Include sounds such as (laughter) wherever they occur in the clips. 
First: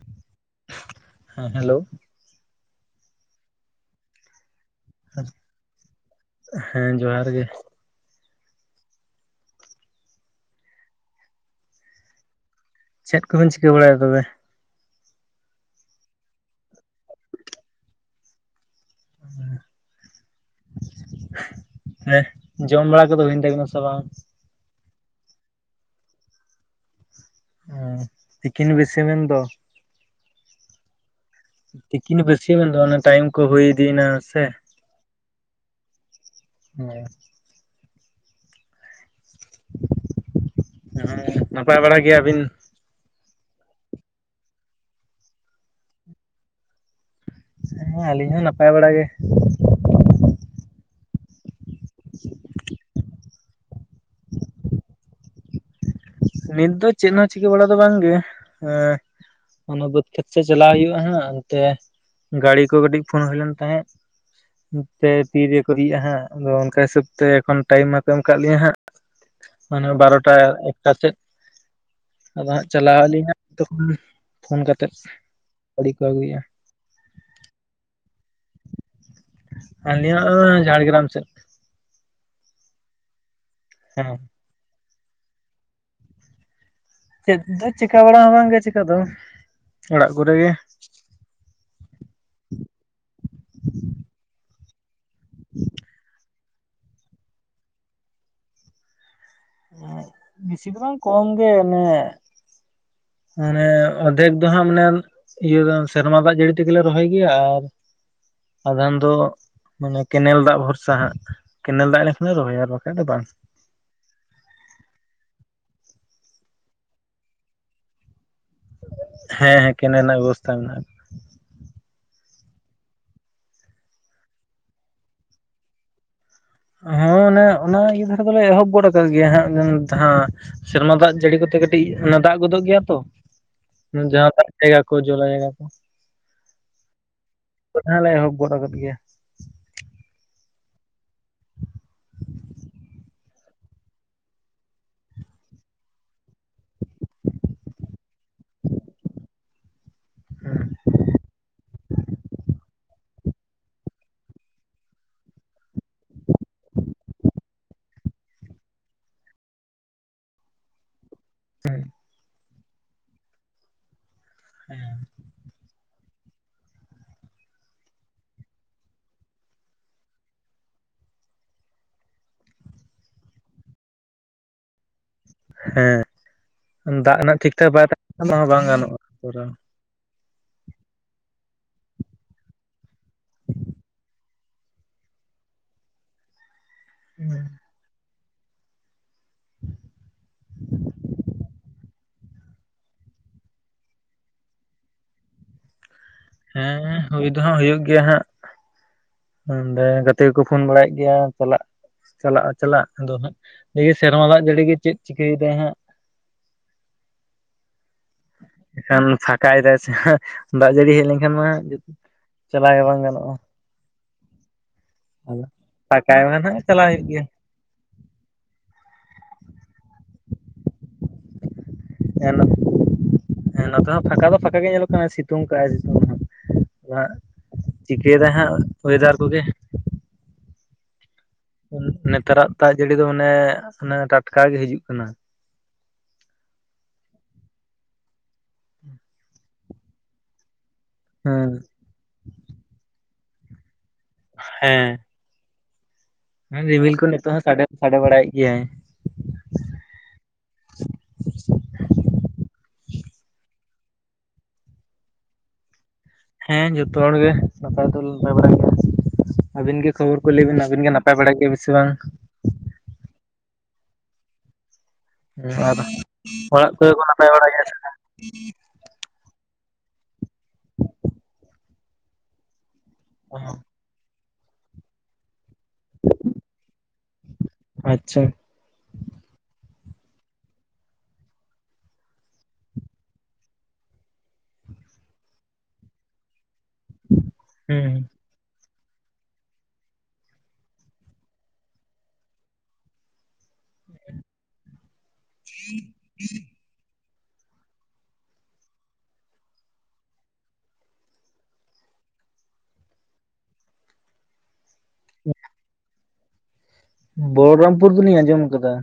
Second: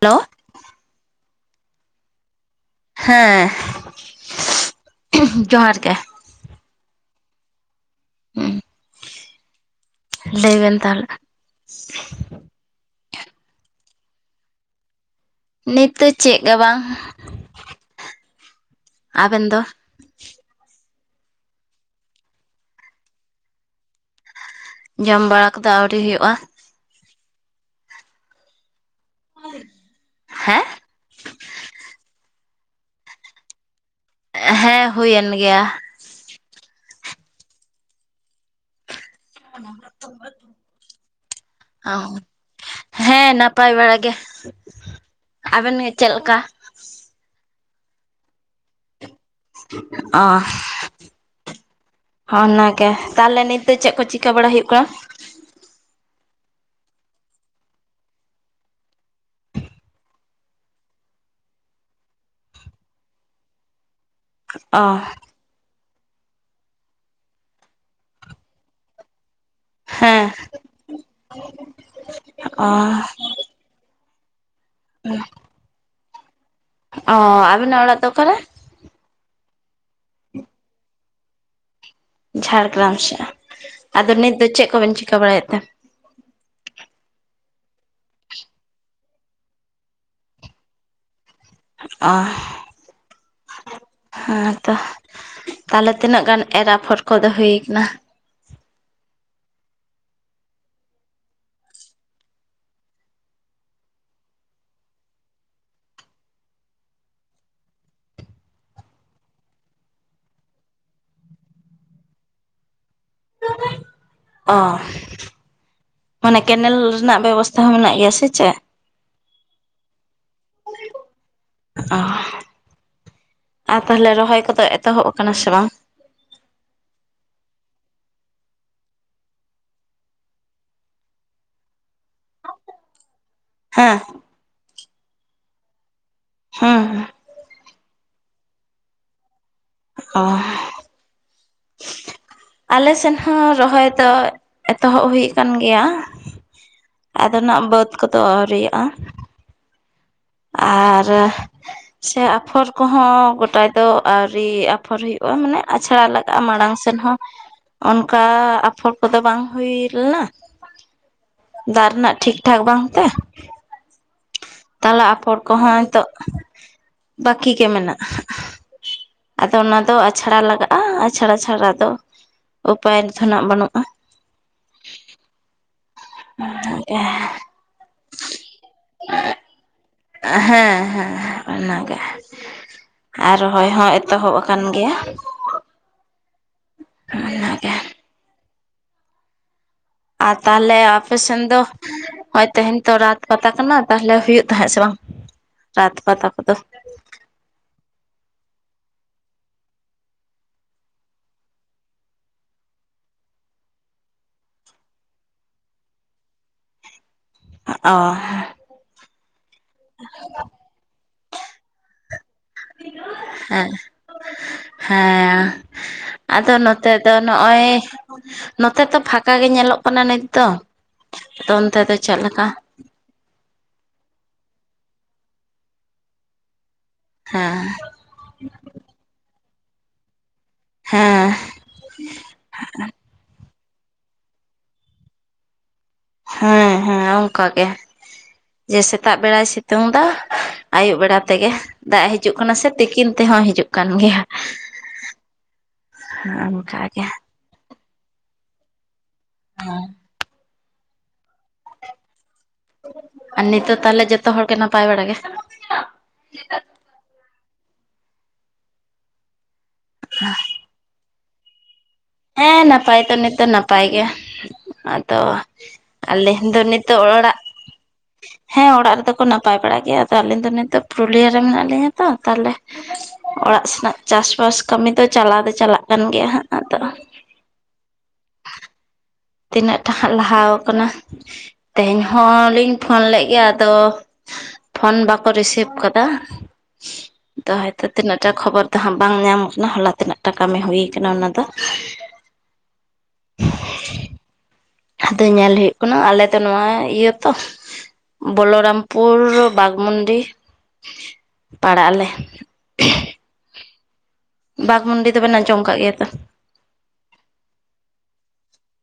Hello. ᱦᱮᱸ hello. ᱦᱮᱸ ᱡᱚᱦᱟᱨ ᱜᱮ᱾ ᱦᱮᱸ ᱡᱚᱦᱟᱨ ᱜᱮ᱾ ᱦᱩᱸ ᱞᱟᱹᱭ ᱵᱮᱱ ᱛᱟᱦᱚᱞᱮ? ᱪᱮᱫ ᱠᱚᱵᱮᱱ ᱪᱤᱠᱟᱹ ᱵᱟᱲᱟᱭᱫᱟ ᱛᱚᱵᱮ? ᱱᱤᱛ ᱫᱚ ᱪᱮᱫ ᱜᱮ ᱵᱟᱝ ᱟᱵᱮᱱ ᱫᱚ? ᱦᱮᱸ ᱡᱚᱢ ᱵᱟᱲᱟ ᱠᱚᱫᱚ ᱦᱩᱭᱮᱱ ᱛᱟᱵᱮᱱᱟ ᱥᱮ ᱵᱟᱝ? ᱡᱚᱢ ᱵᱟᱲᱟ ᱠᱚᱫᱚ ᱟᱹᱣᱨᱤ ᱦᱩᱭᱩᱜᱼᱟ ᱾ ᱛᱤᱠᱤᱱ ᱵᱮᱥᱟᱹᱢ ᱢᱮᱱ ᱫᱚ᱾ ᱦᱮᱸ? ᱛᱤᱠᱤᱱ ᱵᱟᱹᱥᱭᱟᱹᱢ ᱮᱱ ᱫᱚ ᱚᱱᱟ ᱴᱟᱭᱤᱢ ᱠᱚ ᱦᱩᱭ ᱤᱫᱤᱭᱮᱱᱟ ᱾ ᱦᱮᱸ ᱦᱩᱭᱮᱱ ᱜᱮᱭᱟ ᱾ ᱦᱮᱸ᱾ ᱟᱨ ᱱᱟᱯᱟᱭ ᱵᱟᱲᱟ ᱜᱮᱭᱟᱵᱤᱱ? ᱦᱮᱸ ᱱᱟᱯᱟᱭ ᱵᱟᱲᱟ ᱜᱮ ᱾ ᱟᱵᱮᱱ ᱜᱮ ᱪᱮᱫ ᱞᱮᱠᱟ? ᱦᱮᱸ ᱟᱹᱞᱤᱧ ᱦᱚᱸ ᱱᱟᱯᱟᱭ ᱵᱟᱲᱟ ᱜᱮ ᱾ ᱚ ᱦᱚᱸ ᱚᱱᱟᱜᱮ᱾ ᱛᱟᱦᱚᱞᱮ ᱱᱤᱛ ᱫᱚ ᱪᱮᱫ ᱠᱚ ᱪᱤᱠᱟᱹ ᱵᱟᱲᱟ ᱦᱩᱭᱩᱜ ᱠᱟᱱᱟ? ᱱᱤᱛ ᱫᱚ ᱪᱮᱫ ᱦᱚᱸ ᱪᱤᱠᱟᱹ ᱵᱟᱲᱟ ᱫᱚ ᱵᱟᱝᱜᱮ ᱮᱻ ᱚᱱᱟ ᱵᱟᱹᱫᱽ ᱠᱷᱮᱛ ᱥᱮᱜ ᱪᱟᱞᱟᱣ ᱦᱩᱭᱩᱜᱼᱟ ᱦᱟᱜ, ᱚᱱᱛᱮ ᱜᱟᱹᱲᱤ ᱠᱚ ᱠᱟᱹᱴᱤᱡ ᱯᱷᱳᱱ ᱦᱳᱭ ᱞᱮᱱ ᱛᱟᱦᱮᱸᱫ ᱚ ᱾ ᱛᱤᱨᱮᱠᱚ ᱥᱤᱭᱼᱟ ᱦᱟᱸᱜ ᱟᱫᱚ ᱚᱱᱠᱟ ᱦᱤᱥᱟᱹᱵ ᱛᱮ ᱮᱠᱷᱚᱱ ᱴᱟᱭᱤᱢ ᱢᱟᱠᱚ ᱮᱢ ᱠᱟᱜ ᱞᱤᱧᱟᱹ ᱦᱟᱸᱜ᱾ ᱢᱟᱱᱮ ᱦᱮᱸ ᱵᱟᱨᱚᱴᱟ ᱮᱠᱴᱟ ᱥᱮᱫ ᱟᱫᱚ ᱚ ᱦᱟᱸᱜ ᱪᱟᱞᱟᱜ ᱟᱞᱤᱧ᱾ ᱛᱮᱦᱮᱧᱟᱜ ᱛᱚᱠᱷᱚᱱ ᱯᱷᱳᱱ ᱠᱟᱛᱮᱫ ᱜᱟᱹᱰᱤ ᱠᱚ ᱟᱹᱜᱩᱭᱟ ᱾ ᱚᱻ ᱟᱹᱵᱤᱱᱟᱜ ᱚᱲᱟᱜ ᱫᱚ ᱚᱠᱟᱨᱮ? ᱟᱞᱤᱭᱟᱹᱜ ᱚᱲᱟᱜ (inaudible) ᱡᱷᱟᱲᱜᱨᱟᱢ ᱥᱮᱫ ᱾ ᱡᱷᱟᱲᱜᱨᱟᱢ ᱥᱮᱫ, ᱦᱮᱸ ᱟᱫᱚ ᱱᱤᱛ ᱫᱚ ᱪᱮᱫ ᱠᱚᱵᱮᱱ ᱪᱤᱠᱟᱹ ᱵᱟᱲᱟᱭᱮᱫ ᱛᱮ? ᱪᱮᱫ ᱫᱚ ᱪᱮᱠᱟ ᱵᱟᱲᱟ ᱦᱚᱸ ᱵᱟᱝᱜᱮ ᱪᱮᱠᱟ ᱫᱚ ᱚᱲᱟᱜ ᱠᱚᱨᱮᱜ ᱜᱮ ᱾ ᱚᱦ᱾ ᱦᱮᱸ ᱛᱚ ᱛᱟᱦᱚᱞᱮ ᱛᱤᱱᱟᱹᱜ ᱜᱟᱱ ᱮᱨ ᱟᱯᱷᱚᱨ ᱠᱚᱫᱚ ᱦᱩᱭ ᱠᱟᱱᱟ? ᱵᱤᱥᱤ ᱫᱚ ᱵᱟᱝ ᱠᱚᱢ ᱜᱮ ᱚᱱᱮ ᱢᱟᱱᱮ ᱚᱫᱷᱮᱠ ᱫᱚ ᱦᱟᱸᱜ ᱢᱟᱱᱮ ᱤᱭᱟᱹ, ᱥᱮᱨᱢᱟ ᱫᱟᱜ ᱡᱟᱹᱲᱤ ᱛᱮᱜᱮᱞᱮ ᱨᱚᱦᱚᱭ ᱜᱮᱭᱟ ᱟᱨ ᱟᱫᱷᱟᱱ ᱫᱚ ᱢᱟᱱᱮ ᱠᱮᱱᱮᱞ ᱫᱟᱜ ᱵᱷᱚᱨᱥᱟ ᱦᱟᱸᱜ ᱠᱮᱱᱮᱞ ᱫᱟᱜ ᱞᱮᱱᱠᱷᱟᱱ ᱞᱮ ᱨᱚᱦᱚᱭᱟ ᱟᱨ ᱵᱟᱠᱷᱟᱱ ᱫᱚ ᱵᱟᱝ ᱾ (inaudible) ᱚ᱾ ᱢᱟᱱᱮ ᱠᱮᱱᱮᱞ ᱨᱮᱱᱟᱜ ᱵᱮᱵᱚᱥᱛᱷᱟ ᱦᱚᱸ ᱢᱮᱱᱟᱜ ᱜᱮᱭᱟ ᱥᱮ ᱪᱮᱫ? ᱦᱮᱸ ᱦᱮᱸ ᱠᱮᱱᱮᱞ ᱨᱮᱱᱟᱜ ᱵᱮᱵᱚᱥᱛᱷᱟ ᱢᱮᱱᱟᱜᱼᱟ ᱾ ᱚ, ᱟᱨ ᱛᱟᱦᱞᱮ ᱨᱚᱦᱚᱭ ᱠᱚᱫᱚ ᱮᱛᱚᱦᱚᱵ ᱟᱠᱟᱱᱟ ᱥᱮ ᱵᱟᱝ? ᱦᱮᱸ, ᱚᱱᱮ ᱚᱱᱟ ᱤᱭᱟᱹ ᱫᱷᱟᱨᱮ ᱫᱚᱞᱮ ᱮᱦᱚᱵ ᱜᱚᱫ ᱟᱠᱟᱫ ᱜᱮᱭᱟ ᱦᱟᱸᱜ ᱡᱟᱦᱟᱸ ᱥᱮᱨᱢᱟ ᱫᱟᱜ ᱡᱟᱹᱲᱤ ᱠᱚᱛᱮ ᱠᱟᱹᱴᱤᱡ ᱫᱟᱜ ᱜᱚᱫᱚᱜ ᱜᱮᱭᱟ ᱛᱚ ᱾ ᱦᱮᱸ ᱡᱟᱦᱟᱸ ᱫᱟᱜ ᱛᱮ (unintelligible) ᱫᱟᱠᱚ ᱾ ᱦᱮᱸ᱾ ᱟᱫᱷᱟ ᱞᱮ ᱮᱦᱚᱵ ᱜᱚᱫ ᱟᱠᱟᱫ ᱜᱮᱭᱟ ᱾ ᱚ᱾ ᱟᱞᱮ ᱥᱮᱱ ᱦᱚᱸ ᱨᱚᱦᱚᱭ ᱫᱚ, ᱮᱛᱚᱦᱚᱵ ᱦᱩᱭ ᱟᱠᱟᱱ ᱜᱮᱭᱟ ᱾ ᱟᱫᱚ ᱱᱟᱜ ᱵᱟᱹᱫᱽ ᱠᱚᱫᱚ ᱟᱹᱣᱨᱤᱭᱟᱜ-ᱟ ᱾ ᱟᱨᱻ ᱥᱮ ᱟᱯᱷᱚᱨ ᱠᱚᱦᱚᱸ ᱜᱚᱴᱟ ᱫᱚ ᱟᱹᱣᱨᱤ ᱟᱯᱷᱚᱨ ᱦᱩᱭᱩᱜᱼᱟ, ᱢᱟᱱᱮ ᱟᱪᱷᱲᱟ ᱞᱮᱠ ᱢᱟᱲᱟᱝ ᱥᱮᱱ ᱦᱚᱸ ᱚᱱᱠᱟ, ᱟᱯᱷᱚᱨ ᱠᱚᱫᱚ ᱵᱟᱝ ᱦᱳᱭ ᱞᱮᱱᱟ ᱾ ᱫᱟᱜ ᱨᱮᱱᱟᱜ ᱴᱷᱤᱠᱴᱷᱟᱠ ᱵᱟᱝᱛᱮ ᱾ ᱛᱟᱞᱟ ᱟᱯᱷᱚᱨ ᱠᱚᱦᱚᱸ ᱱᱤᱛᱚᱜ, ᱵᱟᱹᱠᱤ ᱜᱮ ᱢᱮᱱᱟᱜ-ᱟ ᱾ ᱟᱫᱚ ᱚᱱᱟ ᱫᱚ ᱟᱪᱷᱲᱟ ᱞᱟᱜᱟᱜ-ᱟ ᱟᱪᱷᱲᱟ ᱪᱷᱟᱲᱟ ᱫᱚ ᱩᱯᱟᱭ ᱨᱮᱫᱷᱚ ᱱᱟᱜ ᱵᱟᱹᱱᱩᱜ-ᱟ ᱾ ᱦᱮᱸ, ᱫᱟᱜ ᱨᱮᱱᱟᱜ ᱴᱷᱤᱠᱴᱷᱟᱠ ᱵᱟᱭ ᱛᱟᱦᱮ ᱠᱷᱟᱱ ᱦᱚᱸ ᱵᱟᱝ ᱜᱟᱱᱚᱜ ᱠᱚᱨᱟᱣ᱾ ᱦᱮᱸ ᱦᱮᱸ ᱚᱱᱟᱜᱮ᱾ ᱟᱨ ᱨᱚᱦᱚᱭ ᱦᱚᱸ ᱮᱛᱚᱦᱚᱵ ᱟᱠᱟᱱ ᱜᱮᱭᱟ ᱾ ᱚᱱᱟᱜᱮ ᱾ (inaudible) ᱟᱨ ᱛᱟᱦᱚᱞᱮ ᱟᱯᱮᱥᱮᱱ ᱫᱚ? ᱦᱳᱭ ᱛᱮᱦᱮᱧ ᱛᱚ ᱨᱟᱛ ᱯᱟᱛᱟ ᱠᱟᱱᱟ ᱛᱟᱦᱚᱞᱮ ᱦᱩᱭᱩᱜ ᱛᱟᱦᱮᱸᱫ ᱥᱮ ᱵᱟᱝ, ᱨᱟᱛ ᱯᱟᱛᱟ? ᱠᱚᱫᱚ ᱦᱮᱸ ᱦᱩᱭ ᱫᱚ ᱦᱟᱸᱜ ᱦᱩᱭᱩᱜ ᱜᱮᱭᱟ ᱦᱟᱸᱜ᱾ ᱚᱸᱰᱮ ᱜᱟᱛᱮ ᱠᱚᱠᱚ ᱯᱷᱳᱱ ᱵᱟᱲᱟᱭᱮᱫ ᱜᱮᱭᱟ ᱪᱟᱞᱟᱜ᱾ ᱪᱟᱞᱟᱜᱼᱟ ᱪᱟᱞᱟᱜ ᱟᱫᱚ ᱦᱟᱸᱜ, ᱫᱮᱠᱷᱤ ᱥᱮᱨᱢᱟ ᱫᱟᱜ ᱡᱟᱹᱲᱤ ᱜᱮ ᱪᱮᱫ ᱪᱤᱠᱟᱹᱭ ᱫᱟᱭ ᱦᱟᱸᱜ ᱾ (inaudible) ᱟ, ᱚᱻ ᱮᱱᱠᱷᱟᱱ ᱯᱷᱟᱸᱠᱟᱭ ᱫᱟᱭ ᱥᱮ ᱱᱟᱜ ᱡᱟᱹᱲᱤ ᱦᱮᱡ ᱞᱮᱱᱠᱷᱟᱱ ᱢᱟ ᱪᱟᱞᱟᱣ ᱜᱮ ᱵᱟᱝ ᱜᱟᱱᱚᱜᱼᱟ᱾ ᱟᱨ ᱟᱫᱚ ᱦᱮᱸ ᱯᱷᱟᱸᱠᱟᱭ ᱢᱟ ᱟᱫᱚ ᱱᱟᱜ ᱪᱟᱞᱟᱣ ᱱᱚᱛᱮ ᱦᱩᱭᱩᱜ ᱫᱚ ᱜᱮᱭᱟ ᱱᱚ ᱱᱚᱜᱼᱚᱭ ᱱᱚᱛᱮ ᱛᱚ ᱯᱷᱟᱸᱠᱟ ᱜᱮ ᱧᱮᱞᱚᱜ ᱠᱟᱱᱟ ᱱᱤᱛ ᱫᱚ᱾ ᱟᱫᱚ ᱚᱱᱛᱮ ᱫᱚ ᱪᱮᱫᱞᱮᱠᱟ? ᱦᱮᱸ ᱱᱚᱛᱮ ᱦᱚᱸ ᱯᱷᱟᱸᱠᱟ ᱫᱚ ᱯᱷᱟᱸᱠᱟ ᱜᱮ ᱧᱮᱞᱚᱜ ᱠᱟᱱᱟ ᱥᱤᱛᱩᱝ ᱠᱟᱜᱼ ᱟᱭ ᱥᱤᱛᱩᱝ ᱟᱫᱚ ᱦᱟᱸᱜ ᱦᱮᱸ ᱪᱤᱠᱟᱹᱭᱮᱫᱟ ᱦᱟᱸᱜ ᱚᱭᱮᱫᱟᱨ ᱠᱚᱜᱮ᱾ ᱦᱮᱸ᱾ ᱱᱮᱛᱟᱨᱟᱜ ᱫᱟᱜ ᱡᱟᱹᱲᱤ ᱫᱚ ᱚᱱᱮ ᱴᱟᱴᱠᱟ ᱜᱮ ᱦᱤᱡᱩᱜ ᱠᱟᱱᱟ᱾ ᱦᱮᱸ ᱦᱮᱸ ᱚᱱᱠᱟ ᱜᱮ ᱡᱮ ᱥᱮᱛᱟᱜ ᱵᱮᱲᱟᱭ ᱥᱤᱛᱩᱝ ᱫᱟ᱾ ᱟᱭᱭᱩᱵ ᱵᱮᱲᱟ ᱛᱮᱜᱮ ᱫᱟᱜ ᱦᱤᱡᱩᱜ ᱠᱟᱱᱟ ᱥᱮ ᱛᱤᱠᱤᱱ ᱛᱮᱦᱚᱸ ᱦᱤᱡᱩᱜ ᱠᱟᱱ ᱜᱮᱭᱟ᱾ ᱦᱮᱸ᱾ ᱦᱮᱸ ᱨᱤᱢᱤᱞ ᱠᱚ ᱚᱱᱠᱟᱜᱮ ᱱᱤᱛᱚᱜ ᱦᱚᱸ ᱥᱟᱰᱮ ᱥᱟᱰᱮ ᱵᱟᱲᱟᱭᱮᱫ ᱜᱮᱭᱟᱭ᱾ ᱦᱮᱸ‍‍᱾ ᱟᱨ ᱱᱤᱛᱚᱜ ᱛᱟᱦᱚᱞᱮ ᱡᱚᱛᱚ ᱦᱚᱲᱜᱮ ᱱᱟᱯᱟᱭ ᱵᱟᱲᱟ ᱜᱮ? ᱦᱮᱸ ᱡᱚᱛᱚ ᱦᱚᱲ ᱜᱮ ᱱᱟᱯᱟᱭ ᱫᱚ ᱱᱟᱯᱟᱭ ᱵᱟᱲᱟ ᱜᱮᱭᱟ ᱟᱹᱵᱤᱱ ᱜᱮ ᱠᱷᱚᱵᱚᱨ ᱠᱚ ᱞᱟᱹᱭ ᱵᱮᱱ᱾ ᱤᱱ ᱜᱮ ᱱᱟᱯᱟᱭ ᱵᱟᱲᱟᱭ ᱜᱮᱭᱟ ᱵᱮᱥᱤ ᱥᱮ ᱵᱟᱝ? ᱦᱮᱸ ᱱᱟᱯᱟᱭ ᱛᱚ ᱱᱤᱛ ᱫᱚ ᱱᱟᱯᱟᱭ ᱜᱮ᱾ ᱛᱚ ᱟᱨ ᱟᱞᱮ ᱫᱚ ᱚᱲᱟᱜ ᱠᱚᱨᱮ ᱱᱤᱛᱚᱜ ᱠᱚ ᱱᱟᱯᱟᱭ ᱚᱲᱟᱜ ᱵᱟᱲᱟ ᱜᱮᱭᱟ ᱥᱮ ᱦᱮᱸ ᱚᱲᱟᱜ ᱨᱮᱫᱚ- ᱠᱚ ᱱᱟᱯᱟᱭ ᱵᱟᱲᱟ ᱜᱮᱭᱟ ᱟᱫᱚ ᱟᱹᱞᱤᱧ ᱫᱚ ᱱᱤᱛᱚᱜ ᱯᱩᱨᱩᱞᱤᱭᱟᱹ ᱨᱮ ᱢᱮᱱᱟᱜ ᱞᱤᱧᱟᱹ ᱛᱚ ᱛᱟᱦᱚᱞᱮ ᱚᱲᱟᱜ ᱥᱮᱱᱟᱜ- ᱪᱟᱥᱵᱟᱥ ᱠᱟᱹᱢᱤ ᱫᱚ ᱪᱟᱞᱟᱣ ᱫᱚ ᱪᱟᱞᱟᱜ ᱠᱟᱱ ᱜᱮᱭᱟ ᱦᱟᱸᱜ ᱟᱫᱚ- ᱟᱪᱷᱟ᱾ ᱛᱤᱱᱟᱹᱜ ᱴᱟᱸᱜ ᱞᱟᱦᱟ ᱟᱠᱟᱱᱟ ᱛᱮᱦᱮᱧ ᱦᱚᱞᱤᱧ ᱯᱷᱳᱱ ᱞᱮᱫ ᱜᱮᱭᱟ ᱟᱫᱚ- ᱯᱷᱳᱱ ᱵᱟᱠᱚ ᱨᱤᱥᱤᱵᱷ ᱠᱟᱫᱟ ᱟᱫᱚ ᱦᱚᱭᱛᱚ ᱦᱩᱸ ᱛᱤᱱᱟᱹᱜ- ᱡᱟᱦᱟᱸ ᱠᱷᱚᱵᱚᱨ ᱫᱚ ᱦᱟᱸᱜ ᱵᱟᱝ ᱧᱟᱢᱚᱜ ᱠᱟᱱᱟ ᱦᱚᱞᱟ ᱛᱤᱱᱟᱹᱜ ᱴᱟᱜ ᱠᱟᱹᱢᱤ ᱦᱩᱭ ᱠᱟᱱᱟ ᱚᱱᱟ ᱫᱚ᱾ ᱟᱫᱚ ᱧᱮᱞ ᱦᱩᱭᱩᱜ ᱠᱟᱱᱟ ᱟᱞᱮ- ᱱᱚᱣᱟ ᱤᱭᱟᱹ ᱛᱚ ᱵᱚᱞᱚᱨᱟᱢᱯᱩᱨ ᱵᱟᱜᱽᱢᱩᱱᱰᱤ- ᱯᱟᱲᱟᱜ ᱟᱞᱮ᱾ ᱵᱟᱜᱽᱢᱩᱱᱰᱤ ᱫᱚᱵᱮᱱ ᱟᱸᱡᱚᱢ ᱠᱟᱜ ᱜᱮᱭᱟ ᱛᱚ᱾ ᱵᱚᱞᱚᱨᱟᱢᱯᱩᱨ ᱫᱚᱞᱤᱧ ᱟᱸᱡᱚᱢ ᱟᱠᱟᱫᱟ᱾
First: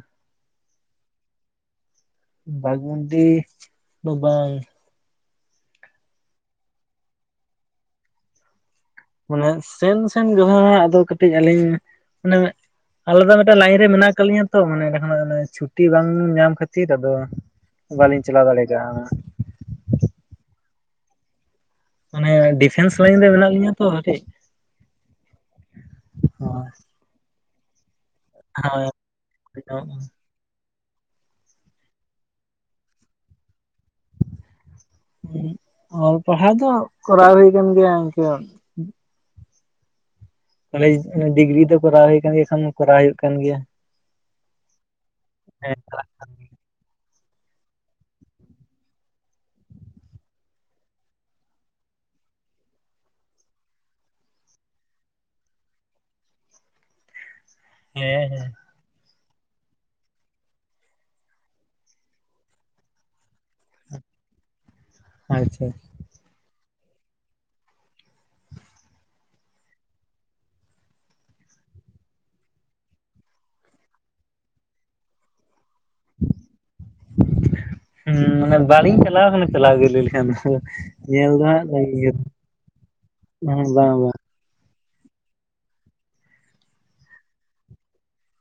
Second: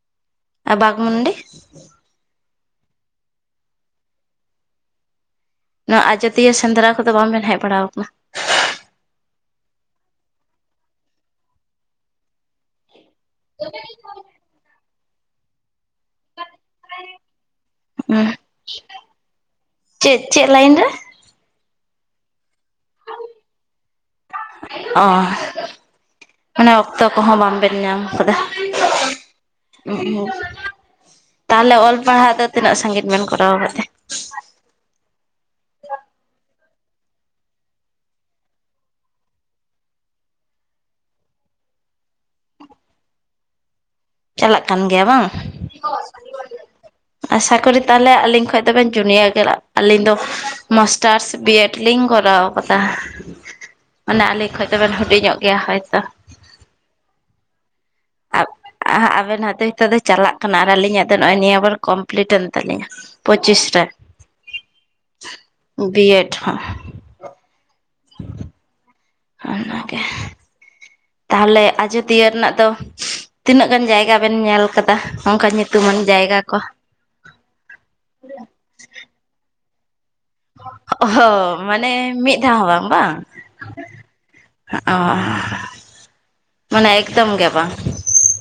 ᱟᱨ ᱵᱟᱜᱽᱢᱩᱰᱤ? ᱵᱟᱜᱽᱢᱩᱱᱰᱤ ᱫᱚ ᱵᱟᱝ᱾ ᱱᱚᱣᱟ ᱟᱡᱚᱫᱤᱭᱟᱹ ᱥᱮᱸᱫᱽᱨᱟ ᱠᱚᱫᱚ ᱵᱟᱢ ᱵᱮᱱ ᱦᱮᱡ ᱵᱟᱲᱟ ᱟᱠᱟᱱᱟ? ᱢᱟᱱᱮ ᱥᱮᱱ ᱥᱮᱱ ᱡᱟᱦᱟᱸ ᱟᱫᱚ ᱠᱟᱹᱴᱤᱡ ᱟᱹᱞᱤᱧ ᱢᱟᱱᱮ- ᱟᱞᱮ ᱫᱚ ᱢᱤᱫᱴᱮᱱ ᱞᱟᱭᱤᱱ ᱨᱮ ᱢᱮᱱᱟᱜ ᱟᱠᱟ ᱞᱤᱧᱟ ᱛᱚ ᱚᱸᱰᱮ ᱠᱷᱚᱱᱟᱜ ᱪᱷᱩᱴᱤ ᱵᱟᱝ ᱧᱟᱢ ᱠᱷᱟᱹᱛᱤᱨ- ᱪᱮᱫ ᱟᱫᱚ ᱵᱟᱹᱞᱤᱧ ᱦᱩᱸ ᱪᱟᱞᱟᱣ ᱫᱟᱲᱮ ᱠᱟᱜᱼᱟ᱾ ᱪᱮᱫ ᱪᱮᱫ ᱞᱟᱭᱤᱱ ᱨᱮ? ᱢᱟᱱᱮ ᱰᱤᱯᱷᱮᱱᱥ ᱞᱟᱭᱤᱱ ᱨᱮ ᱢᱮᱱᱟ ᱠᱟᱴᱤᱡ᱾ ᱚ ᱢᱟᱱᱮ ᱚᱠᱛᱚ ᱠᱚᱦᱚᱸ ᱵᱟᱢᱵᱮᱱ ᱧᱟᱢ ᱠᱟᱫᱟ᱾ ᱦᱳᱭ ᱚ (unintelligible) ᱛᱟᱦᱚᱞᱮ ᱚᱞ ᱯᱟᱲᱦᱟᱜ ᱫᱚ ᱛᱤᱱᱟᱹᱜ ᱥᱟᱸᱜᱤᱧ ᱵᱮᱱ ᱠᱚᱨᱟᱣ ᱟᱠᱟᱫᱟ? ᱦᱩ ᱚᱞ ᱯᱟᱲᱦᱟᱣ ᱫᱚ ᱠᱚᱨᱟᱣ ᱦᱩᱭ ᱠᱟᱱ ᱜᱮᱭᱟ ᱤᱱᱠᱟᱹ- ᱠᱚᱞᱮᱪ ᱰᱤᱜᱽᱨᱤ ᱫᱚ ᱠᱚᱨᱟᱣ ᱦᱩᱭ ᱟᱠᱟᱱ ᱜᱮᱭᱟ ᱠᱷᱟᱱ ᱠᱚᱨᱟᱣ ᱦᱩᱭᱩᱜ ᱠᱟᱱ ᱜᱮᱭᱟ᱾ ᱪᱟᱞᱟᱜ ᱠᱟᱱ ᱜᱮᱭᱟ ᱵᱟᱝ᱾ ᱦᱮᱸ ᱟᱥᱟᱠᱚᱨᱮ ᱛᱟᱦᱚᱞᱮ ᱟᱹᱞᱤᱧ ᱠᱷᱚᱱ ᱫᱚᱵᱮᱱ ᱡᱩᱱᱭᱟᱨ ᱜᱮᱭᱟ ᱟᱹᱞᱤᱧ ᱫᱚ ᱢᱟ- ᱥᱴᱟᱨᱥ ᱵᱤᱭᱮᱰ ᱞᱤᱧ ᱠᱚᱨᱟᱣ ᱟᱠᱟᱫᱟ᱾ (inaudible) ᱢᱟᱱᱮ ᱟᱹᱞᱤᱧ ᱠᱷᱚᱱ ᱫᱚᱚᱵᱮᱱ ᱦᱩᱰᱤᱧᱚᱜ ᱜᱮᱭᱟ ᱦᱳᱭᱛᱳ᱾ ᱦᱮᱸ ᱦᱮᱸ᱾ ᱟᱵᱮᱱᱟᱜ ᱱᱤᱛᱚᱜ ᱫᱚ ᱪᱟᱞᱟᱜ ᱠᱟᱱᱟ ᱟᱨ ᱟᱹᱞᱤᱧᱟᱜ ᱫᱚ ᱱᱚᱜᱼᱚᱭ ᱱᱤᱭᱟᱹ ᱵᱟᱨ ᱠᱚᱢᱯᱞᱤᱤᱴ ᱮᱱ ᱛᱟᱞᱤᱧᱟ᱾ ᱯᱚᱸᱪᱤᱥ ᱨᱮ᱾ ᱟᱪᱷᱟ ᱾ ᱫᱤᱭᱮ ᱴᱷᱚ ᱟᱨ ᱚᱱᱟᱜᱮ᱾ ᱛᱟᱦᱞᱮ ᱟᱡᱳᱫᱤᱭᱟᱹ ᱨᱮᱱᱟᱜ ᱫᱚ᱾ ᱛᱤᱱᱟᱹᱜ ᱜᱟᱱ ᱡᱟᱭᱜᱟ ᱵᱮᱱ ᱧᱮᱞ ᱟᱠᱟᱫᱟ? ᱚᱱᱠᱟ ᱧᱩᱛᱩᱢᱟᱱ ᱡᱟᱭᱜᱟ ᱠᱚ ᱾ ᱦᱩᱸ ᱢᱟᱱᱮ ᱵᱟᱹᱞᱤᱧ ᱪᱟᱞᱟᱣ ᱠᱟᱱᱟ ᱪᱟᱞᱟᱣ ᱜᱮ ᱞᱟᱹᱭ ᱞᱮᱠᱷᱟᱱ᱾ ᱫᱚ ᱚᱦᱚ ᱧᱮᱞ ᱫᱚ ᱦᱟᱸᱜ ᱢᱟᱱᱮ ᱦᱮᱸ ᱢᱤᱫ ᱫᱷᱟᱹᱣ ᱦᱚᱸ ᱵᱟᱝ, ᱵᱟᱝ? ᱵᱟᱝ ᱵᱟᱝ ᱦᱚᱸᱜ-ᱚ, ᱢᱟᱱᱮ ᱮᱠᱫᱚᱢ ᱜᱮ ᱵᱟᱝ᱾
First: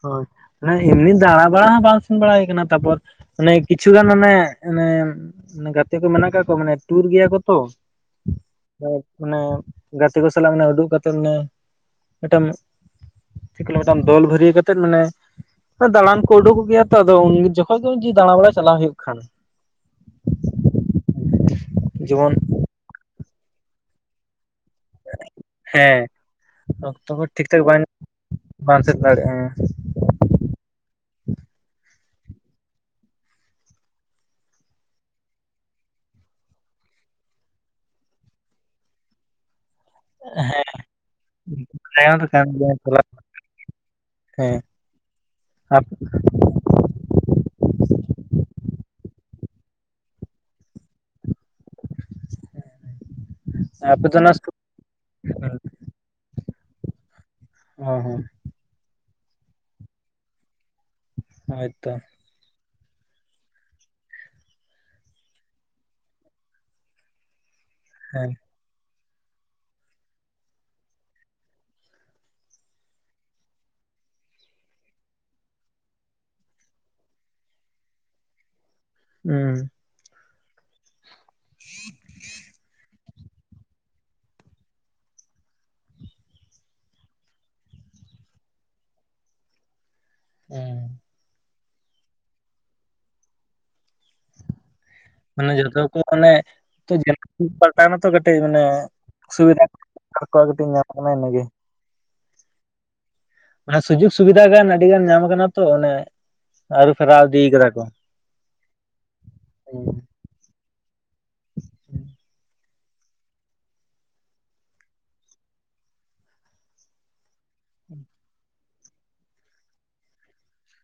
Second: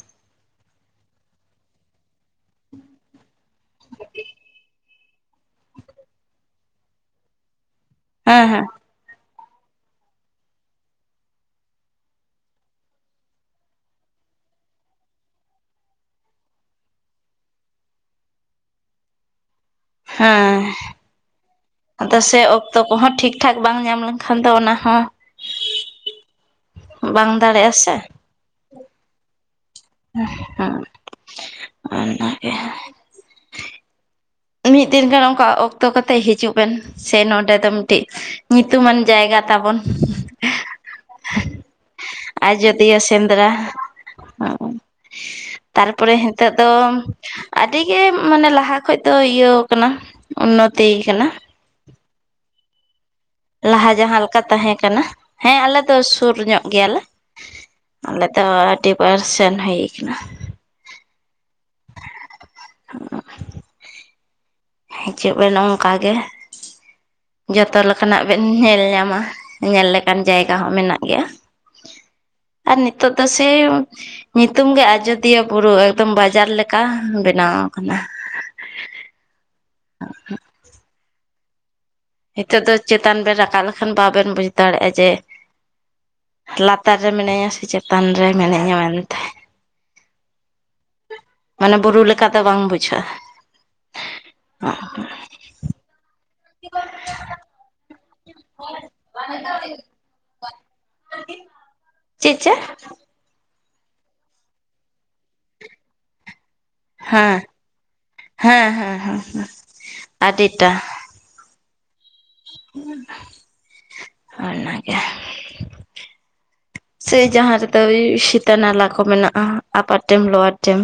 ᱦᱳᱭ, ᱚᱱᱟ ᱮᱢᱱᱤ ᱫᱟᱬᱟ ᱵᱟᱲᱟ ᱦᱚᱸ ᱵᱟᱝ ᱥᱮᱱ ᱵᱟᱲᱟᱭ ᱠᱟᱱᱟ, ᱛᱟᱨᱯᱚᱨ ᱢᱟᱱᱮ ᱠᱤᱪᱷᱩ ᱜᱟᱱ ᱟᱱᱮ ᱟᱱᱮ ᱜᱟᱛᱮ ᱠᱚ ᱢᱮᱱᱟᱜ ᱠᱟᱫ ᱠᱚᱣᱟ ᱢᱟᱱᱮ ᱴᱩᱨ ᱜᱮᱭᱟ ᱠᱚ ᱛᱚ᱾ ᱦᱮᱸ ᱦᱮᱸ᱾ ᱮᱫ ᱟᱱᱮ ᱜᱟᱛᱮ ᱠᱚ ᱥᱟᱞᱟᱜ ᱩᱫᱩᱜ ᱠᱟᱛᱮ ᱢᱟᱱᱮ ᱢᱤᱫᱴᱟᱝ (unintelligible) ᱢᱤᱫᱴᱟᱝ ᱫᱚᱞ ᱵᱷᱟᱹᱨᱭᱟ ᱠᱟᱛ ᱛᱮᱫ ᱢᱟᱱᱮ ᱚᱭ ᱫᱟᱬᱟᱱ ᱠᱚ ᱩᱰᱩᱠᱚᱜ ᱜᱮᱭᱟ ᱛᱚ ᱟᱫᱚ ᱩᱱ ᱡᱚᱠᱷᱚᱱ ᱜᱮ ᱡᱮ ᱫᱟᱬᱟ ᱵᱟᱲᱟ ᱪᱟᱞᱟᱣ ᱦᱩᱭᱩᱜ ᱠᱷᱟᱱ᱾ ᱦᱮᱸ, ᱟᱫᱚ ᱡᱮᱢᱚᱱ ᱥᱮ ᱚᱠᱛᱚ ᱠᱚᱦᱚᱸ ᱴᱷᱤᱠ ᱴᱷᱟᱠ ᱵᱟᱝ ᱧᱟᱢ ᱞᱮᱱ ᱠᱷᱟᱱ ᱫᱚ ᱚᱱᱟ ᱦᱚᱸ ᱦᱮᱸ, ᱚᱠᱛᱚ ᱵᱟᱝ ᱴᱷᱤᱠ ᱴᱷᱟᱠ ᱫᱟᱲᱮᱜᱼᱟ ᱵᱟᱝ ᱥᱮ (inaudible) ᱵᱟᱢ ᱥᱮᱱ ᱫᱟᱲᱮᱭᱟᱜᱼᱟ᱾ ᱦᱮᱸ ᱚᱱᱱᱟᱜᱮ᱾ ᱢᱤᱫ ᱫᱤᱱ ᱜᱟᱱ ᱚᱱᱠᱟ ᱚᱠᱛᱚ ᱠᱟᱛᱮᱜ ᱦᱤᱡᱩᱜ ᱵᱮᱱ ᱥᱮ ᱱᱚᱰᱮ ᱫᱚ ᱢᱤᱫᱴᱤᱡ ᱧᱩᱛᱩᱢᱟᱱ ᱡᱟᱭᱜᱟ ᱛᱟᱵᱚᱱ᱾ ᱦᱮᱸ᱾ (unintelligible) ᱫᱚ ᱠᱟᱱ ᱜᱮᱭᱟ ᱦᱮᱸᱥᱮ ᱟᱡᱚᱫᱤᱭᱟᱹ ᱵᱟᱝ? ᱥᱮᱸᱫᱽᱨᱟ ᱦᱮᱸ ᱾ ᱛᱟᱨᱯᱚᱨᱮ (inaudible) ᱱᱤᱛᱚᱜ ᱫᱚᱢ ᱟᱹᱰᱤ ᱜᱮ ᱢᱟᱱᱮ ᱞᱟᱦᱟ ᱠᱷᱚᱡ ᱛᱚ ᱤᱭᱟᱹᱣ ᱠᱟᱱᱟ ᱩᱱᱱᱚᱛᱤᱭ ᱠᱟᱱᱟ᱾ ᱦᱮᱸ᱾ ᱞᱟᱦᱟ ᱡᱟᱦᱟᱸ ᱞᱮᱠᱟ ᱛᱟᱦᱮᱸ ᱠᱟᱱᱟ᱾ ᱦᱮᱸ, ᱟᱞᱮ ᱫᱚ ᱥᱩᱨ ᱧᱚᱜ ᱜᱮᱭᱟᱞᱮ᱾ ᱚ, ᱦᱮᱸ᱾ ᱴᱤ ᱵᱟᱨᱥᱮᱱ ᱦᱩᱭ ᱟᱠᱟᱱᱟ᱾ ᱦᱳᱭ ᱛᱚ᱾ (inaudible) ᱦᱤᱡᱩᱜ ᱵᱮᱱ ᱚᱱᱠᱟ ᱜᱮ᱾ ᱡᱚᱛᱚ ᱞᱮᱠᱟᱱᱟᱜ ᱦᱮᱸ ᱵᱮᱱ ᱧᱮᱞ ᱧᱟᱢᱟ᱾ ᱧᱮᱞ ᱞᱮᱠᱟᱱ ᱡᱟᱭᱜᱟ ᱦᱚᱸ ᱢᱮᱱᱟᱜ ᱜᱮᱭᱟ ᱟᱨ ᱱᱤᱛᱚᱜ ᱫᱚ ᱥᱮᱭ ᱧᱩᱛᱩᱢᱜ ᱜᱮ ᱟᱡᱚᱫᱤᱭᱟᱹ ᱵᱩᱨᱩ᱾ ᱮᱠᱫᱚᱢ ᱵᱟᱡᱟᱨ ᱞᱮᱠᱟ ᱵᱮᱱᱟᱣ ᱟᱠᱟᱱᱟ᱾ ᱦᱩᱸ᱾ (inaudible) ᱦᱤᱛᱚᱜ ᱫᱚ ᱪᱮᱛ ᱛᱟᱱ ᱵᱮᱱ ᱨᱟᱠᱟᱵ ᱞᱮᱠᱷᱟᱱ ᱵᱟᱹᱵᱮᱱ ᱵᱩᱡᱽ ᱫᱟᱲᱮᱭᱟᱜᱼᱟ ᱡᱮ ᱞᱟᱛᱟᱨ ᱨᱮ ᱢᱤᱱᱟᱹᱧᱟ ᱥᱮ ᱪᱮᱛᱟᱱ ᱨᱮ ᱢᱤᱱᱟᱹᱧᱟ ᱢᱮᱱᱛᱮ᱾ ᱦᱩᱸ᱾ ᱢᱟᱱᱮ ᱵᱩᱨᱩ ᱞᱮᱠᱟ ᱫᱚ ᱵᱟᱝ ᱵᱩᱡᱷᱟᱹᱜᱼᱟ᱾ ᱢᱟᱱᱮ ᱡᱷᱚᱛᱚ ᱠᱚ ᱢᱟᱱᱮ (unintelligible) ᱛᱚ ᱠᱟᱹᱴᱤᱡ ᱢᱟᱱᱮ ᱥᱩᱵᱤᱫᱟ (unintelligible) ᱠᱟᱹᱴᱤᱡ ᱧᱟᱢᱚᱜ ᱠᱟᱱᱟ ᱤᱱᱟᱹᱜᱮ᱾ ᱪᱮᱫ ᱪᱮᱫ? ᱢᱟᱱᱮ ᱥᱩᱡᱳᱜᱽ ᱥᱩᱵᱤᱫᱷᱟ ᱜᱟᱱ ᱟᱹᱰᱤ ᱜᱟᱱ ᱧᱟᱢ ᱟᱠᱟᱱᱟ ᱛᱚ ᱚᱱᱮ ᱟᱨᱩ ᱯᱷᱮᱨᱟᱣ ᱦᱮᱸ ᱤᱫᱤᱭ ᱠᱟᱫᱟ ᱠᱚ, ᱦᱩᱸ᱾ ᱟᱰᱤᱴᱟ᱾ ᱦᱳᱭ ᱚᱱᱟ ᱜᱮ᱾ ᱥᱮ ᱡᱟᱦᱟᱸ ᱨᱮᱫᱚ ᱥᱤᱛᱟ ᱱᱟᱞᱟ ᱠᱚ ᱢᱮᱱᱟᱜᱼᱟ᱾ Upper dam lower dam.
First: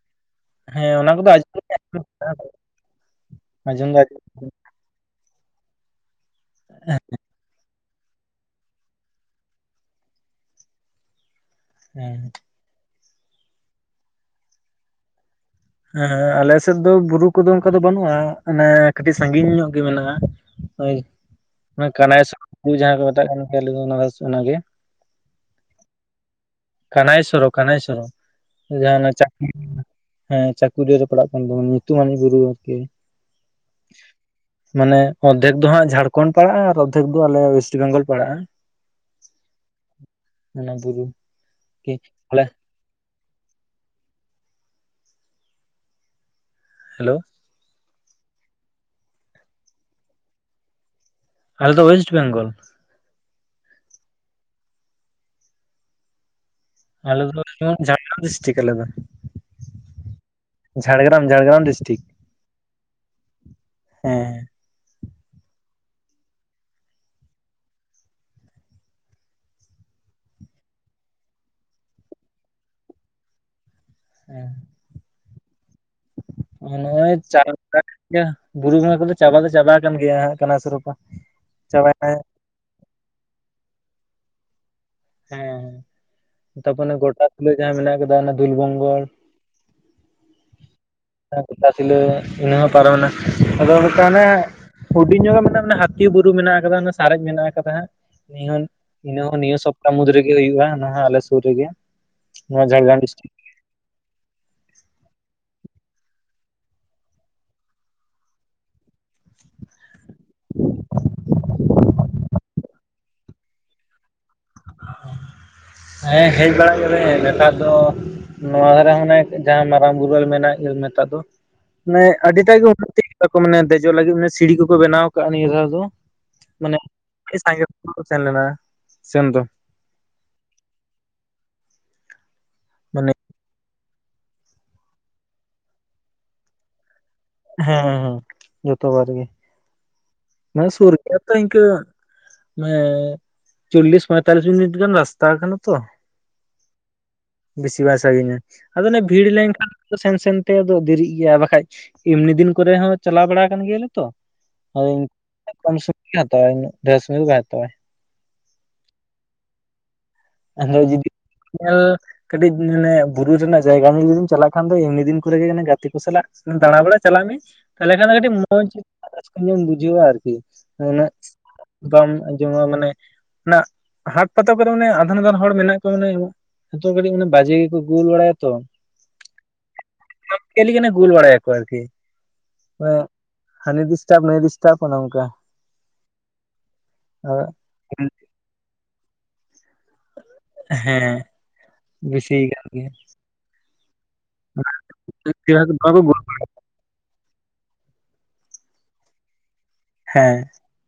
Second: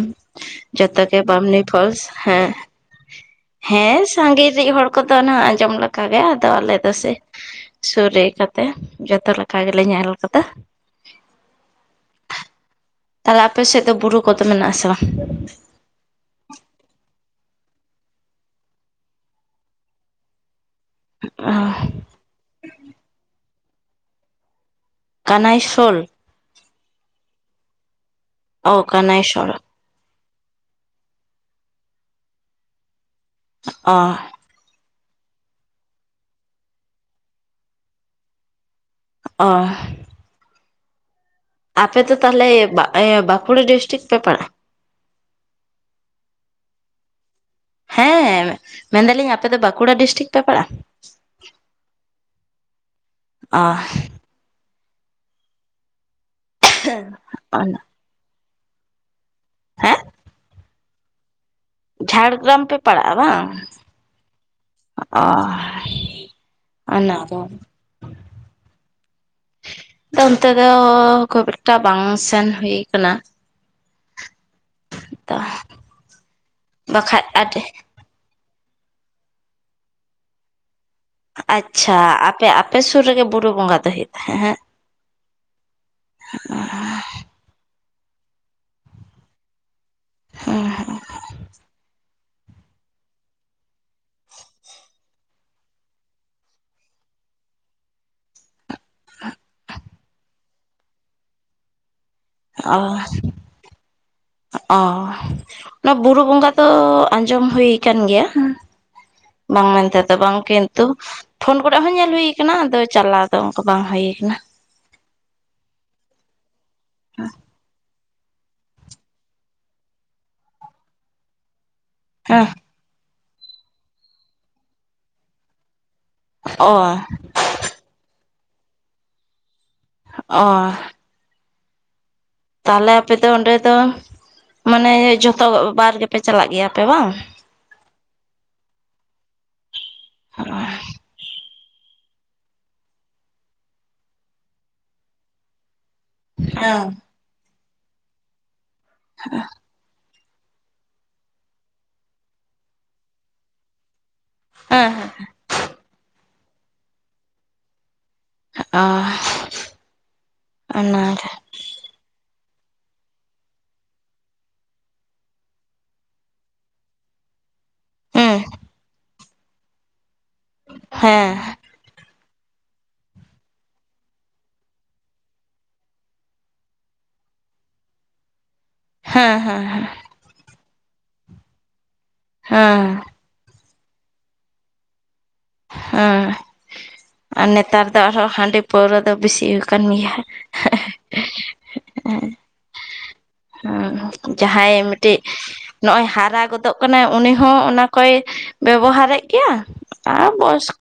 ᱦᱮᱸ ᱡᱚᱛᱚ ᱚᱱᱟ ᱜᱮ ᱠᱚᱫᱚ ᱵᱟᱢᱱᱤ ᱟᱸᱡᱚᱢ ᱯᱷᱚᱞᱥ᱾ ᱦᱮᱸ᱾ (inaudible) ᱦᱮᱸ ᱥᱟᱺᱜᱮ ᱟᱸᱡᱚᱢ ᱨᱤᱜ ᱦᱚᱲ ᱠᱚᱫᱚ ᱩᱱᱟᱹᱜ ᱟᱸᱡᱚᱢ ᱞᱮᱠᱟᱜᱮ ᱟᱫᱚ ᱟᱞᱮ ᱫᱚ ᱥᱮ ᱥᱩᱨ ᱨᱮ ᱤᱠᱟᱹᱛᱮ ᱡᱚᱛᱚ ᱞᱮᱠᱟ ᱜᱮᱞᱮ ᱧᱮᱞ ᱠᱟᱫᱟ᱾ (inaudible) ᱛᱟᱦᱚᱞᱮ ᱟᱯᱮ ᱥᱮᱜ ᱫᱚ ᱵᱩᱨᱩ ᱠᱚᱫᱚ ᱢᱮᱱᱟᱜ ᱟᱥᱮ ᱵᱟᱝ? ᱦᱮᱸ ᱟᱞᱮ ᱥᱮᱫ ᱫᱚ ᱵᱩᱨᱩ ᱠᱚᱫᱚ ᱚᱱᱠᱟ ᱫᱚ ᱵᱟᱹᱱᱩᱜ-ᱟ ᱢᱟᱱᱮ ᱠᱟᱹᱴᱤᱡ ᱥᱟᱺᱜᱤᱧ ᱧᱚᱜ ᱜᱮ ᱢᱮᱱᱟᱜ-ᱟ᱾ ᱦᱳᱭ ᱚᱱᱟ ᱠᱟᱱᱟᱜ ᱥᱳ ᱛᱩ ᱡᱟᱦᱟᱸ ᱠᱚ ᱢᱮᱛᱟᱜ ᱠᱟᱱᱟ ᱠᱟᱞᱤ ᱵᱚᱜᱟ ᱦᱟᱣᱩᱥ ᱚᱱᱟᱜᱮ᱾ ᱠᱟᱱᱟᱭᱥᱳᱞ ᱠᱟᱱᱟᱭᱥᱚᱨ ᱠᱟᱱᱟᱭᱥᱚᱨ᱾ ᱳ ᱠᱟᱱᱟᱭᱥᱚᱨᱟ᱾ ᱦᱮᱸ ᱪᱟᱹᱠᱩᱨᱤᱭᱟᱹ ᱨᱮ ᱯᱟᱲᱟᱜ ᱠᱟᱱ ᱛᱟᱵᱚᱱᱟ ᱧᱩᱛᱩᱢᱟᱱ ᱵᱩᱨᱩ ᱟᱨᱠᱤ᱾ ᱚᱦ᱾ ᱢᱟᱱᱮ ᱚᱨᱫᱷᱮᱠ ᱫᱚ ᱦᱟᱸᱜ ᱡᱷᱟᱲᱠᱷᱚᱱᱰ ᱯᱟᱲᱟᱜ-ᱟ ᱟᱨ ᱚᱨᱫᱷᱮᱠ ᱫᱚ ᱟᱞᱮ ᱚᱭᱮᱥᱴ ᱵᱮᱝᱜᱚᱞ ᱯᱟᱲᱟᱜ-ᱟ᱾ ᱚᱦ ᱚᱱᱟ ᱥᱩᱨᱩ᱾ ᱟᱯᱮ ᱫᱚ ᱛᱟᱦᱚᱞᱮ ᱵᱟᱜ ᱵᱟᱸᱠᱩᱲᱟ ᱰᱤᱥᱴᱤᱠ ᱯᱮ ᱯᱟᱲᱟᱜ-ᱟ? ᱦᱮᱞᱳ᱾ ᱦᱮᱸ ᱢᱮᱱᱫᱟᱞᱤᱧ ᱟᱯᱮ ᱫᱚ ᱵᱟᱸᱠᱩᱲᱟ ᱰᱤᱥᱴᱤᱠ ᱯᱮ ᱯᱟᱲᱟᱜ-ᱟ᱾ ᱟᱞᱮ ᱫᱚ ᱚᱭᱮᱥᱴ ᱵᱮᱝᱜᱚᱞ᱾ ᱚᱦ᱾ ᱟᱞᱮ ᱫᱚᱞᱮ ᱦᱩᱭᱩᱜ ᱠᱟᱱ ᱡᱷᱟᱲᱜᱨᱟᱢ ᱰᱤᱥᱴᱤᱠ ᱟᱞᱮ ᱫᱚ᱾ ᱦᱮᱸ ᱡᱷᱟᱲᱜᱨᱟᱢ ᱡᱷᱟᱲᱜᱨᱟᱢ ᱰᱤᱥ ᱡᱷᱟᱲᱜᱨᱟᱢ ᱯᱮ ᱯᱟᱲᱟᱜ-ᱟ ᱵᱟᱝ? ᱦᱮᱸ ᱟᱦ ᱟᱱᱟ ᱠᱚ᱾ ᱛᱚ ᱚᱱᱛᱮ ᱫᱚ ᱠᱷᱩᱵᱽ ᱮᱠᱴᱟ ᱵᱟᱝ ᱥᱮᱱ ᱦᱩᱭ ᱠᱟᱱᱟ (inaudible) (inaudible) ᱱᱚᱜᱚ ᱱᱚᱜᱚᱭ ᱵᱟᱠᱷᱟᱡ ᱟᱹᱰᱤ (unintelligible) ᱵᱩᱨᱩ ᱵᱚᱸᱜᱟ ᱠᱚᱫᱚ ᱪᱟᱵᱟ ᱫᱚ ᱪᱟᱵᱟ ᱟᱠᱟᱱ ᱜᱮᱭᱟ ᱦᱟᱸᱜ ᱠᱟᱱᱟᱥᱩᱨᱯᱟ᱾ ᱟᱪᱪᱷᱟ ᱟᱯᱮ ᱟᱯᱮ ᱥᱩᱨ ᱨᱮᱜᱮ ᱵᱩᱨᱩ ᱵᱚᱸᱜᱟ ᱫᱚ ᱦᱩᱭᱩᱜ ᱛᱟᱦᱮᱜ ᱦᱮᱸ ᱦᱮᱸ ᱛᱟᱯᱚᱨᱮ ᱜᱚᱴᱟ ᱛᱩᱞᱟᱹ ᱡᱟᱦᱟᱸ ᱢᱮᱱᱟᱜ ᱠᱟᱫᱟ ᱚᱱᱟ ᱫᱩᱞ ᱵᱚᱝᱜᱚᱲ (inaudible) (unintelligible) ᱚᱱᱟᱦᱚ ᱯᱟᱨᱚᱢ ᱮᱱᱟ ᱟᱫᱚ ᱢᱤᱫᱴᱟᱱ ᱦᱟᱱᱮ ᱦᱩᱰᱤᱧ ᱧᱚᱜ ᱜᱮ ᱢᱮᱱᱟᱜ-ᱟ ᱦᱟᱹᱛᱤ ᱵᱩᱨᱩ ᱢᱮᱱᱟᱜ ᱟᱠᱟᱫᱟ ᱚᱱᱟ ᱥᱟᱨᱮᱡ ᱢᱮᱱᱟᱜ ᱟᱠᱟᱫᱟ ᱦᱟᱸᱜ (unintelligible) ᱤᱱᱟᱹ ᱦᱚᱸ ᱱᱤᱭᱟᱹ ᱥᱚᱯᱛᱟ ᱢᱩᱫᱽ ᱨᱮᱜᱮ ᱦᱩᱭᱩᱜ-ᱟ ᱱᱚᱣᱟ ᱦᱚ ᱟᱞᱮ ᱥᱩᱨ ᱨᱮᱜᱮ᱾ ᱱᱚᱣᱟ ᱚ ᱡᱷᱟᱲᱜᱨᱟᱢ ᱰᱤᱥᱴᱤᱠ ᱚ ᱚᱱᱟ ᱵᱩᱨᱩ ᱵᱚᱸᱜᱟ ᱫᱚ ᱟᱸᱡᱚᱢ ᱦᱩᱭ ᱠᱟᱱ ᱜᱮᱭᱟ᱾ ᱵᱟᱝ ᱢᱮᱱᱛᱮᱫᱚ ᱵᱟᱝ ᱠᱤᱱᱛᱩ ᱯᱷᱳᱱ ᱠᱚᱨᱮᱜ ᱦᱚᱸ ᱧᱮᱞ ᱦᱩᱭ ᱠᱟᱱᱟ ᱟᱫᱚ ᱪᱟᱞᱟᱣ ᱫᱚ ᱚᱱᱠᱟ ᱵᱟᱝ ᱦᱩᱭ ᱟᱠᱟᱱᱟ᱾ ᱦᱮᱸ ᱦᱮᱡ ᱵᱟᱲᱟᱜ ᱜᱮᱞᱮ ᱱᱮᱛᱟᱨ ᱫᱚ (unintelligible) ᱢᱟᱱᱮ ᱦᱮᱸ ᱟᱹᱰᱤᱴᱟᱜ ᱜᱮ ᱩᱱᱱᱚᱛᱤ ᱠᱮᱫᱟ ᱠᱚ ᱢᱟᱱᱮ ᱫᱮᱡᱚᱜ ᱞᱟᱹᱜᱤᱫ ᱥᱤᱲᱤ ᱠᱚᱠᱚ ᱵᱮᱱᱟᱣ ᱠᱟᱜ-ᱟ ᱱᱤᱭᱟᱹ ᱫᱷᱟᱣ ᱫᱚ᱾ ᱚ ᱢᱟᱱᱮ ᱟᱹᱰᱤ ᱥᱟᱸᱜᱮ ᱠᱚ ᱥᱮᱱ ᱞᱮᱱᱟ ᱥᱮᱱ ᱫᱚ᱾ ᱚᱦ᱾ ᱛᱟᱦᱚᱞᱮ ᱢᱟᱱᱮ ᱟᱯᱮᱫᱚ ᱚᱸᱰᱮ ᱫᱚ ᱢᱟᱱᱮ ᱡᱷᱚᱛᱚ ᱵᱟᱨ ᱜᱮᱯᱮ ᱪᱟᱞᱟᱜ ᱜᱮᱭᱟᱯᱮ ᱵᱟᱝ ᱦᱮᱸ ᱦᱮᱸ ᱦᱮᱸ ᱡᱷᱚᱛᱚ ᱵᱟᱨ ᱜᱮ᱾ ᱦᱮᱸ ᱫᱚᱢᱮ ᱥᱩᱨ ᱜᱮᱭᱟ ᱛᱚ ᱤᱱᱠᱟᱹ ᱢᱟᱱᱮ ᱪᱚᱞᱞᱤᱥ ᱯᱚᱸᱭᱛᱟᱞᱞᱤᱥ ᱢᱤᱱᱤᱴ ᱜᱟᱱ ᱨᱟᱥᱛᱟ ᱠᱟᱱᱟ ᱛᱚ᱾ (inaudible) ᱵᱮᱥᱤ ᱵᱟᱭ ᱥᱟᱺᱜᱤᱧᱟ ᱟᱫᱚ ᱚᱱᱮ ᱵᱷᱤᱲ ᱞᱮᱱᱠᱷᱟᱱ ᱥᱮᱱ ᱥᱮᱱᱛᱮ ᱟᱫᱚ ᱫᱮᱨᱤᱜ ᱜᱮᱭᱟ ᱵᱟᱠᱷᱟᱡ ᱮᱢᱱᱤ ᱫᱤᱱ ᱠᱚᱨᱮ ᱦᱚᱸ ᱪᱟᱞᱟᱣ ᱵᱟᱲᱟ ᱟᱠᱟᱱ ᱜᱮᱭᱟᱞᱮ ᱛᱚ᱾ ᱦᱮᱸ (inaudible) (inaudible) ᱟᱫᱚ ᱡᱩᱫᱤ ᱚᱱᱟᱜᱮ ᱧᱮᱞ ᱠᱟᱹᱴᱤᱡ ᱢᱟᱱᱮ ᱵᱩᱨᱩ ᱨᱮᱱᱟᱜ ᱡᱟᱭᱜᱟ ᱨᱮ ᱡᱩᱫᱤᱢ ᱪᱟᱞᱟᱜ ᱠᱷᱟᱱ ᱫᱚ ᱮᱢᱱᱤ ᱫᱤᱱ ᱠᱚᱨᱮᱜ ᱜᱮ ᱚᱱᱮ ᱜᱟᱛᱮ ᱠᱚ ᱥᱟᱞᱟᱜ ᱫᱟᱲᱟ ᱵᱟᱲᱟ ᱪᱟᱞᱟᱜ ᱢᱮ ᱛᱟᱞᱦᱮ ᱠᱷᱟᱱ ᱫᱚ ᱠᱟᱹᱴᱤᱡ ᱦᱩᱸ ᱢᱚᱡᱽ (inaudible) ᱧᱚᱜ ᱮᱢ ᱵᱩᱡᱷᱟᱹᱣᱟ ᱟᱨᱠᱤ᱾ ᱩᱱᱟᱹᱜ ᱦᱮᱸ ᱵᱟᱢ ᱟᱡᱚᱢᱟ ᱢᱟᱱᱮ ᱚᱱᱟ ᱦᱟᱴ ᱯᱟᱛᱟ ᱠᱚᱨᱮ ᱢᱟᱱᱮ ᱮᱢᱚᱱ ᱮᱢᱚᱱ ᱦᱚᱲ ᱢᱮᱱᱟᱜ ᱠᱚᱣᱟ ᱢᱟᱱᱮ ᱱᱤᱛᱚᱜ ᱠᱟᱹᱴᱤᱡ ᱢᱟᱱᱮ ᱵᱟᱡᱮ ᱜᱮᱠᱚ ᱜᱩᱞ ᱵᱟᱲᱟᱭᱟ ᱛᱚ᱾ ᱦᱮᱸ ᱦᱮᱸ ᱦᱮᱸ᱾ (inaudible) ᱜᱳᱞ ᱵᱟᱲᱟᱭᱟ ᱠᱚ ᱟᱨᱠᱤ᱾ ᱦᱮᱸ ᱦᱟᱱᱤ ᱫᱤᱥᱴᱟᱯ ᱱᱩᱭ ᱫᱤᱥᱴᱟᱯ ᱚᱱᱮ ᱚᱱᱠᱟ᱾ ᱦᱮᱸ ᱟᱨ ᱱᱮᱛᱟᱨ ᱫᱚ ᱟᱨᱦᱚᱸ ᱦᱟᱹᱰᱤ ᱯᱟᱹᱣᱨᱟᱹ ᱫᱚ ᱵᱮᱥᱤ ᱠᱟᱹᱢᱤᱭᱟ᱾ ᱦᱮᱸ (inaudible) ᱦᱩᱸ ᱡᱟᱦᱟᱸᱭ ᱢᱤᱫᱴᱤᱡ ᱱᱚᱜ-ᱭ ᱦᱟᱨᱟ ᱜᱚᱫᱚᱜ ᱠᱟᱱᱟᱭ ᱩᱱᱤ ᱦᱚᱸ ᱚᱱᱟ ᱠᱚᱭ ᱵᱮᱵᱚᱦᱟᱨ ᱮᱫ ᱜᱮᱭᱟ᱾ ᱦᱮᱸ᱾ (inaudible)